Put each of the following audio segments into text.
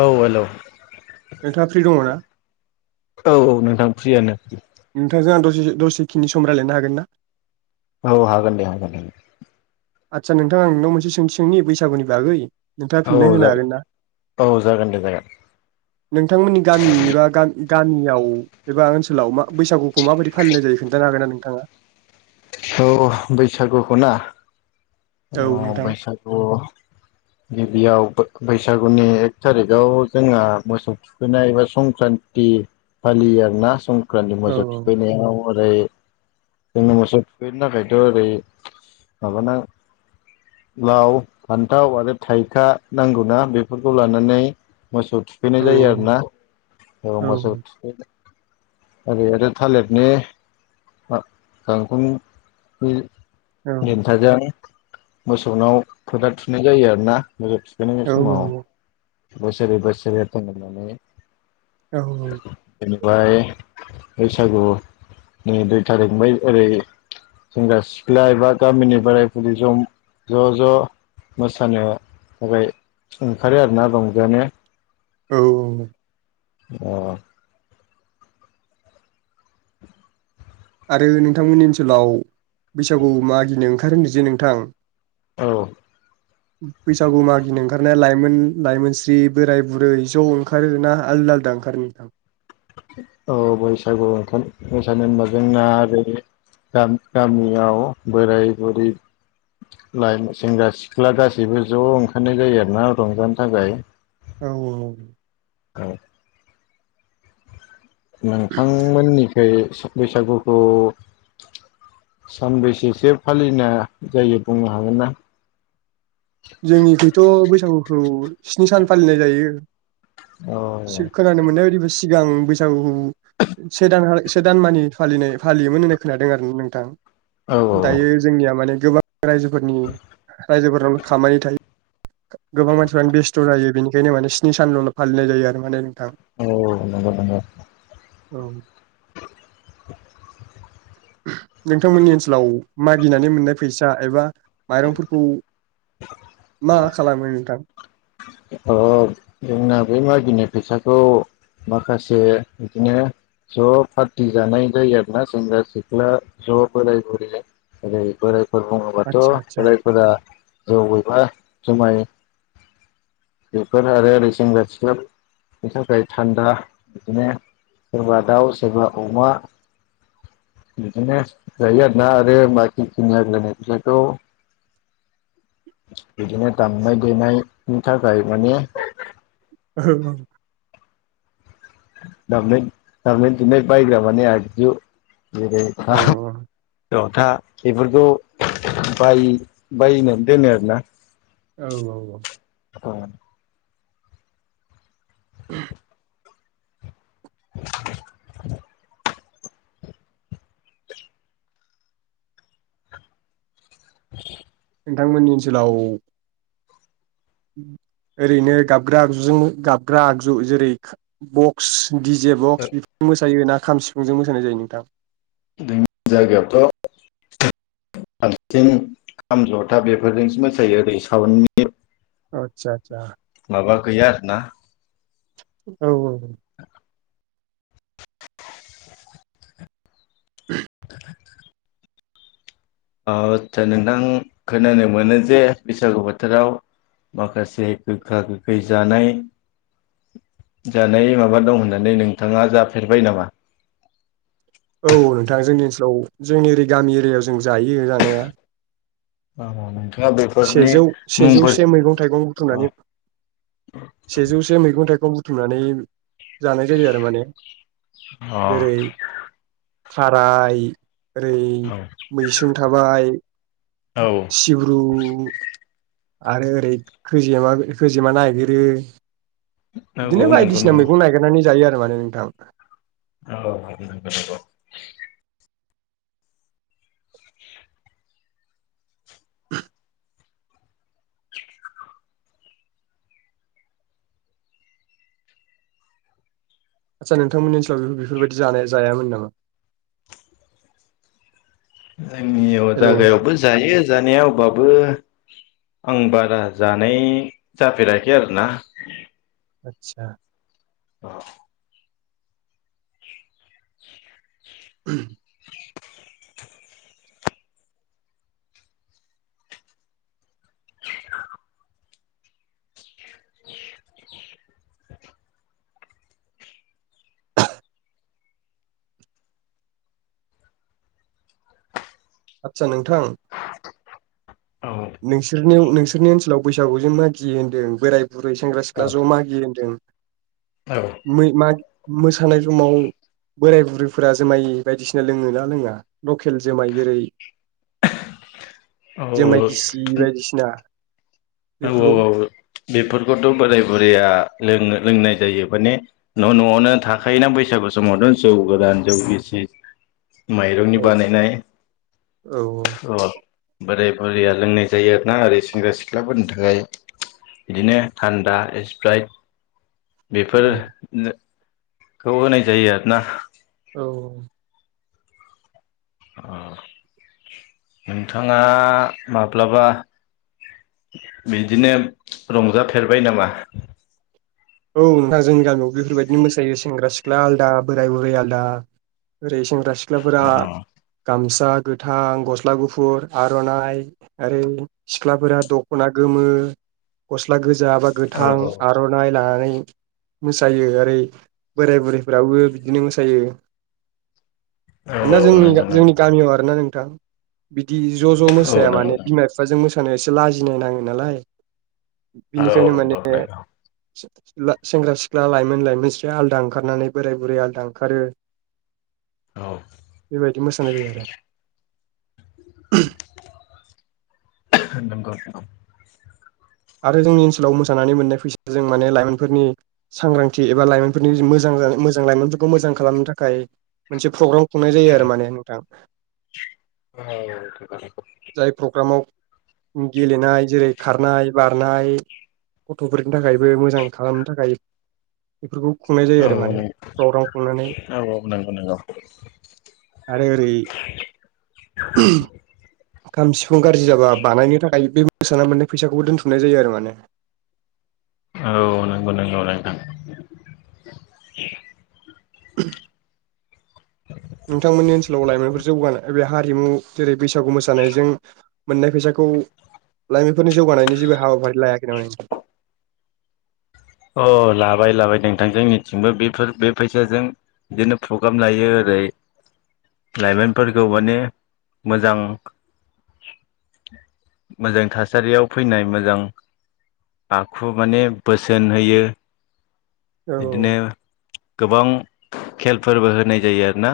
औ हेलौ नोंथाङा फ्रि दङ ना? औ औ नोंथां फ्रियानो नोंथांजों आं दसे दसेखिनि सम रायलायनो हागोन ना? औ हागोन दे हागोन दे आदसा नोंथाङां नोंनाव मोनसे सोंथि सोंनि बैसागुनि बागै नोंथाङा औ फिननो होनो जागोन हागोन ना औ जागोन दे जागोन नोंथांमोननि गामि एबा गा गामियाव एबा ओनसोलाव मा बैसागुखौ माबायदि फालिनाय जायो खोनथानो हागोन ना नोंथाङा? औ बैसागुखौना अ औ नोंथां बैसागु गिबियाव बैसागुनि एक थारिखाव जोंहा मोसौ थुखैनाय एबा संक्रान्ति फालियो आरोना सं ख्रानि औ मोसौ‌ थुखैनायाव हरै जोंनो मोसौ बेनि थाखायथ' ओरै माबाना लाव फानथाव आरो थाइखा नांगौना बेफोरखौ लानानै मोसौ थुखैनाय औ जायो आरोना औ मोसौ थुखैनाय ओरै आरो थालिरनि फा गांखं बे देनथाजों मोसौनाव फोथा थुनाय जायो आरोना मोसौ थुखैनाय औ समाव बोसोरै बोसोरै एरथों होननानै औ औ ब्लाय बैसागुनि दुइ थारिखनिफ्राय ओरै सेंग्रा-सिख्ला एबा गामिनि बोराय-बुरै जम ज' ज' मोसानो थाखाय ओंखारो आरोना रंजानो औ औ अ आरो नोंथांमोननि ओनसोलाव बैसागु मागिनो ओंखारो होनदों जे नोंथां औ बैसागु मागिनो ओंखारनायालाय मोन लाइमोनस्रि बोराय-बुरै ज' ओंखारो ना आलदा आलदा ओंखारो नोंथां औ बैसागु ओंखार मोसानो होनबा जोंना ओरै गाम गामियाव बोराय-बुरै लाइमोन सेंग्रा-सिख्ला गासैबो ज' ओंखारनाय जायो आरोना रंजानो थाखाय औ औ औ नोंथांमोननिखै बैसागुखौ सानबैसेसो फालिनाय जायो बुंनो हागोन ना? जोंनिखैथ' बैसागुखौ स्नि सान फालिनाय जायो औ सि खोनानो मोननाय बायदिब्ला सिगां बैसागुखौ से दानहा से दान मानि फालिनाय फालियोमोन होननाय खोनादों आरो ना नोंथां औ दायो औ जोंनिया माने गोबां रायजोफोरनि रायजोफोर थायो गोबां मानसिफ्रानो बेस्थ' जायो बेनि बेनि माने स्नि सानल' फालिनाय जायो आरो माने नोंथां औ नंगौ नंगौ औ नोंथांमोननि ओनसोलाव मागिनानै मोननाय फैसा एबा माइरंफोरखौ मा खालामो नोंथां? अ जोंना बे मागिनाय फैसाखौ माखासे बिदिनो ज' पार्टि जानाय जायो आरोना सेंग्रा सिख्ला ज' बोराय बुरै ओरै बोराय- फोर बुङोबाथ' आदसा आदसा बोराइफोरा जौ एबा जुमाय बेफोर आरो ओरै सेेंग्रा सिखलाफोरनि थाखाय थान्दा बिदिनो सोरबा दाउ सोरबा अमा बिदिनो जायो आरोना आरो बाखि खिनि आग्लायनाय फैसाखौ [inaudible] बिदिनो दामनाय देनाय नि थाखाय माने [unintelligible] दामनाय दामनाय देनाय बायग्रा मानि आगजु बि दै औ [unintelligible] जथा बेफोरखौ बाय बायनानै दोनो आरोना औ औ औ औ [inaudible] [inaudible] [inaudible] नोंथांमोननि ओनसोलाव ओरैनो गाबग्रा आगजुजों गाबग्रा आगजु जेरै बक्स दिजे बक्स बेफोरजों मोसायोना खाम सिफुंजों मोसानाय जायो नोंथां जोंनि जायगायावथ' बांसिन खाम जथा बेफोरजोंसो मोसायो ओरै साउन्डनि आतसा आतसा माबा गैया आरो ना औ औ औ [inaudible] ओ आदसा नोंथां खोनानो मोनो जे बैसागु बोथोराव माखासे गोखा गोखै जानाय जानाय माबा दं होननानै नोंथाङा जाफेरबाय नामा? औ नोंथां जोंनि औ जोंनि ओरै गामि एरियायाव जों जायो जानाया [unintelligible] सेजौ मुंफोर सेजौसे मैगं थाइगं अ बुथुमनानै सेजौसे मैगं थाइगं बु थुमनानै जानाय जायो आरो माने जेरै थाराय ओरै मैसुं थाबाय औ सिब्रु आरो ओरै खोजेमा खोजिमा नायगिरो नंगौ बिदिनो नंगौ बायदिसिना नंगौ मैगं नागिरनानै जायो आरो सो मानो नोंथां औ नंगौ नोंथां नंगौ आतसा नोंथांमोननि ओनसोलाव बेफोरबायदि जानाया जायामोन नामा जोंनियाव हेलौ नोंथां जागायावबो जायो जानाया अबाबो आं बारा जानाय जाफेराखै आरोना आतसा औ [unintelligible] [inaudible] आदसा नोंथां [inaudible] नोंसोरनियाव नोंसो सोरनि ओनसोलाव बैसागु जे मागियो होनदों बोराय बुरै सेंग्रा सिख्ला औ ज'मागियो होनदों मै मा मोसानाय समाव बोराय बुरैफोरा जुमाय बायदिसिना लोङो ना लोङा लकेल जुमाय जेरै जोमाय औ गिसि बायदिसिना औ औ बेफोरखौ औ बेफोरखौथ' बोराय बुरैया लोङो लोंनाय जायो माने न' न'आवनो थाखायोना बैसागु समावनो जौ गोरान जौ गिसि माइरंनि औ बानायनाय औ अ बोराय बुरैया लोंनाय जायो आरोना ओरै सेंग्रा सिख ख्लाफोरनि थाखाय बिदिनो थान्दा सिप्राइट बेफोर औ नो खौ होनाय जायो आरोना औ औ अ नोंथाङा माब्लाबा बिदिनो रंजाफेरबाय नामा औ नोंथां जोंनि गामियावबो बेफोरबायदिनो मोसायो सेंग्रा सिख्ला आलदा बोराय बुरै आलदा ओरै सें ग्रा अ सिख्लाफोरा गामस सा गोथां गस्ला गुफुर आर'नाइ ओरै सिख्लाफोरा दख'ना गोमो गस स्ला गोजा बा औ गोथां औ आर'नाइ नां नै मोसायो ओरै बोराइ बुरैफोराबो बिदिनो मोसायो मानोना औ जोंनि नंगौ जोंनि नंगौ गामियाव आरोना नोंथां बिदि ज' ज' औ मोसाया नंगौ माने नंगौ बिमा बिफाजों मोसा माने एसे लाजिनाय नाङो नालाय औ औ बिनिखायनो माने नंगौ ला सेंग्रा सिख्ला लाइमोन लाइमोनस्रि आलदा ओंखारनानै बोराय बुरै आलादा ओंखारो औ बेबायदि मोसानाय जायो आरो [unintelligible] [unintelligible] नंगौ नोंथां आरो जोंनि ओनसोलाव मोसानानै मोननाय फैसाजों माने लाइमोनफोरनि सांग्रांथि एबा लाइमोनफोरनि मोजां मोजां लाइमोनफोरखौ मोजां खालामनो थाखाय मोनसे प्रग्राम खुंनाय जायो आरो माने नोंथां औ जाय प्रग्रामाव गेलेनाय जेरै खारनाय बारनाय गथ'फोरनि थाखायबो मोजां खालामनो थाखाय बेफोरखौ खुंनाय जायो औ आरो माने प्रग्राम खुंनानै नंगौ नंगौ आरो ओरै खाम सिफुं गारजि जाबा बानायनो थाखाय बे मोसाना मोननाय फैसाखौबो दोन्थुमनाय जायो आरो माने औ नंगौ नंगौ नोंथां [unintelligible] नोंथांमोननि ओनसोलाव लाइमोनफोर जौगानाय बे हारिमु जेरै बैसागु मोसानायजों मोननाय फैसाखौ लाइमोनफोरनि जौगानायनि जेबो हाबाफारि लायाखै नामा अ लाबाय लाबाय नोंथां जोंनिथिंबो बेफोर बे फैसाजों बिदिनो प्रग्राम लायो ओरै लाइमोनफोरखौ माने मोजां मोजां थासारियाव फैनाय मोजां आखु माने बोस सोन होयो औ बिदिनो गोबां खेलफोरबो होनाय जायो आरो ना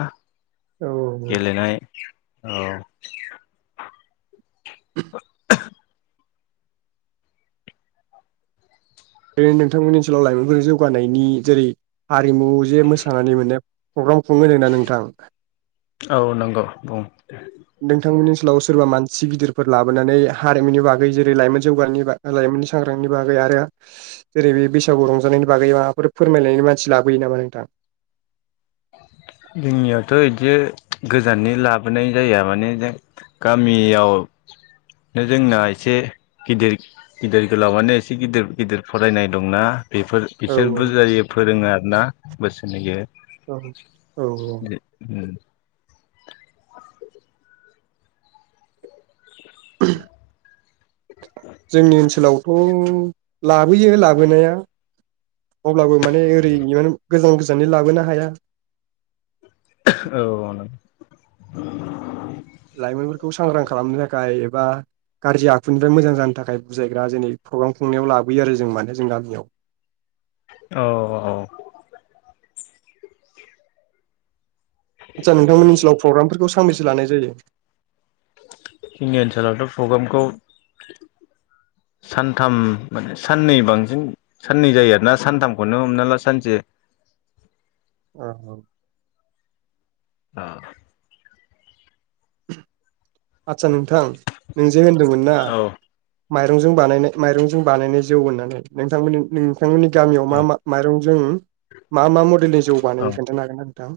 औ गेलेनाय औ [inaudible] बै नोंथांमोननि ओनसोलाव लाइमोनफोरजों जौगानायनि जेरै हारिमु जे मोसानानै मोनो प्रग्राम खुङो होनोना नोंथां औ नंगौ बुं नोंथांमोननि [unintelligible] सोरबा मानसि गिदिरफोर लाबोनानै हारिमुनि बागै जेरै लाइमोन जौगानायनि बाग लाइमोननि सांग्रांनि बागै आरो जेरै बे बैसागु रंजानायनि बागै माबाफोर फोरमायनायनि मानसि लाबोयो नामा नोंथां जोंनियावथ' यिदि गोजाननि लाबोनाय जाया माने जों गामियावनो जोंना एसे गिदिर गिदिर गोलावानो एसे गिदिर गिदिर फरायनाय दंना बेफोर औ बिसोर बुजायो फोरोङो आरो ना बोसोन होयो‌ औ-औ जोंनि ओनसोलावथ' लाबोयो लाबोनाया अब्लाबो माने ओरै [unintelligible] गोजान गोजानै लाबोनो हाया औ [inaudible] लाइमोनफोरखौ सांग्रां खालामनो थाखाय एबा गाज्रि आखुनिफ्राय मोजां जानो थाखाय बुजायग्रा जेनै प्रग्राम खुंनायाव लाबोयो आरो जों माने जों गामियाव औ - औ आदसा नोंथां मोननि ओनोलाव प्रग्राम फोरखौ सो फांनैसो लानाय जायो जोंनि ओनसोलावथ' प्रग्रामखौ सानथाम माने साननै बांसिन साननै जायो आरोना सानथामखौनो हमना ला सानसे औ औ [unintelligible] आदसा नोंथां नोंजे होनदोंमोन ना औ माइरंजों बानायनाय माइरंजों बानायनाय जौ होननानै नोंथांमोननि नों बिथांमोननि गामियाव मा मा माइरं जों मा मा मडेलनि जौ औ बानायो खोन्थानो हागोन ना नोंथां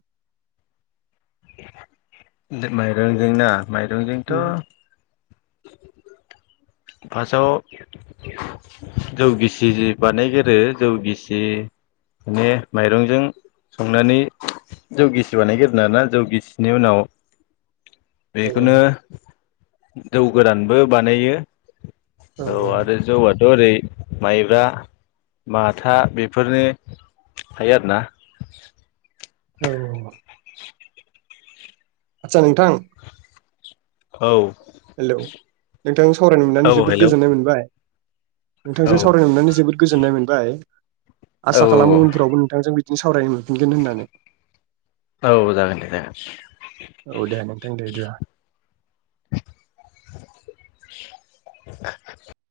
माइरंजोंना माइरंजोंथ' फार्स्टआव जौ गिसि बानायगोरो जौ गिसि ने माइरंजों संनानै जौ गिसि बानायगोरो आरोना जौ गिसिनि उनाव बेखौनो जौ गोरानबो बानायो [inaudible] औ आरो जौवा थ ओरै माइब्रा माथा बेफोरनि थायो आरोना औ आतसा नोंथां औ हेलौ नोंथांजों सावरायनो औ मोननानै जोबोद हेलौ गोजोननाय मोनबाय औ नोंथांजों सावरायनो मोननानै जोबोद गोजोननाय मोनबाय आसा औ खालामो औ उनफोरावबो नोंथांजों बि दिनो सावरायनो मोनफिनगोन होननानै औ जागोन दे जागोन औ दे नोंथां दे बिदिबा [inaudible]